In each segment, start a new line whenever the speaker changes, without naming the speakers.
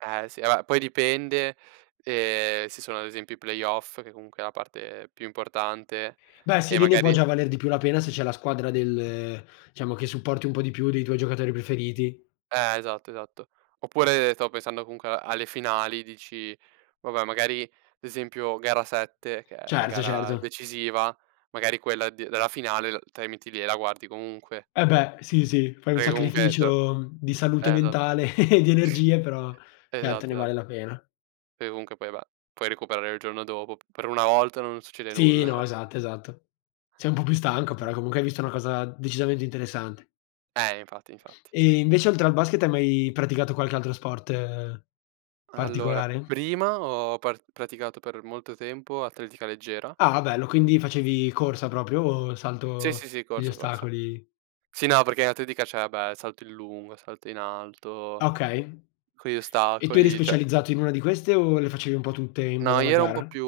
Eh sì. Vabbè, poi dipende, ehm, se sono ad esempio i playoff, che comunque è la parte più importante
Beh,
e
sì, lì ne può
magari
già valer di più la pena se c'è la squadra del diciamo, che supporti un po' di più, dei tuoi giocatori preferiti.
Eh, esatto, esatto. Oppure stavo pensando comunque alle finali, dici: "Vabbè, magari, ad esempio gara 7, che è la
Certo,
gara
certo.
decisiva, magari quella d della finale, uhm, te la metti lì e la guardi comunque".
Eh, beh. Sì, sì. Fai un
Perché comunque d eh,
sacrificio, mhmm, di
esatto.
salute mentale e di energie, però certo, ne
Esatto, esat
vale la pena.
Perché comunque poi beh, puoi recuperare il giorno dopo, p per 1 volta non succede
Sì,
nulla.
no, esatto, esatto. Sei un po' più
Sì, sì,
stanco,
sì.
però comunque hai visto una cosa decisamente interessante.
Eh. Infatti, infatti.
E invece oltre al basket hai mai praticato qualche altro sport
Allora,
particolare?
prima ho par praticato per molto tempo atletica leggera.
Ah, bello. Quindi facevi corsa proprio o
Sì,
salto
sì, sì,
degli
corsa, corsa.
ostacoli?
Sì, no, perché atletica c'è, vabbè, salto in lungo, salto in alto,
Okay.
con gli
E tu eri
ostacoli, cioè
specializzato in una di queste o le facevi un po' tutte in base
No,
alla
io ero un po'
gara?
più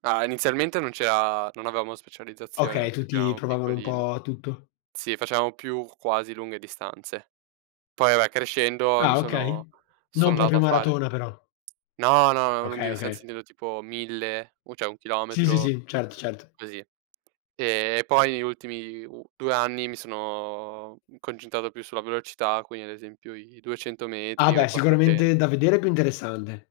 ah, inizialmente non c'era non avevamo specializzazione,
Okay,
anche perché
tutti
eravamo
provavano un
piccolini.
po' tutto.
Sì, facevamo più quasi lunghe distanze. Poi vabbè, crescendo, mi
Ah,
sono
okay.
sono
Non
andato
proprio
a fare
maratona però.
no, no, lunghe
Okay,
distanze,
okay.
intendo tipo 1000, o cioè 1
Sì, sì,
chilometro,
sì. Certo, certo.
così. E poi ultimi u 2 anni mi sono concentrato più sulla velocità, quindi ad esempio i 200
Ah,
metri o i
beh, sicuramente
400.
da vedere è più interessante.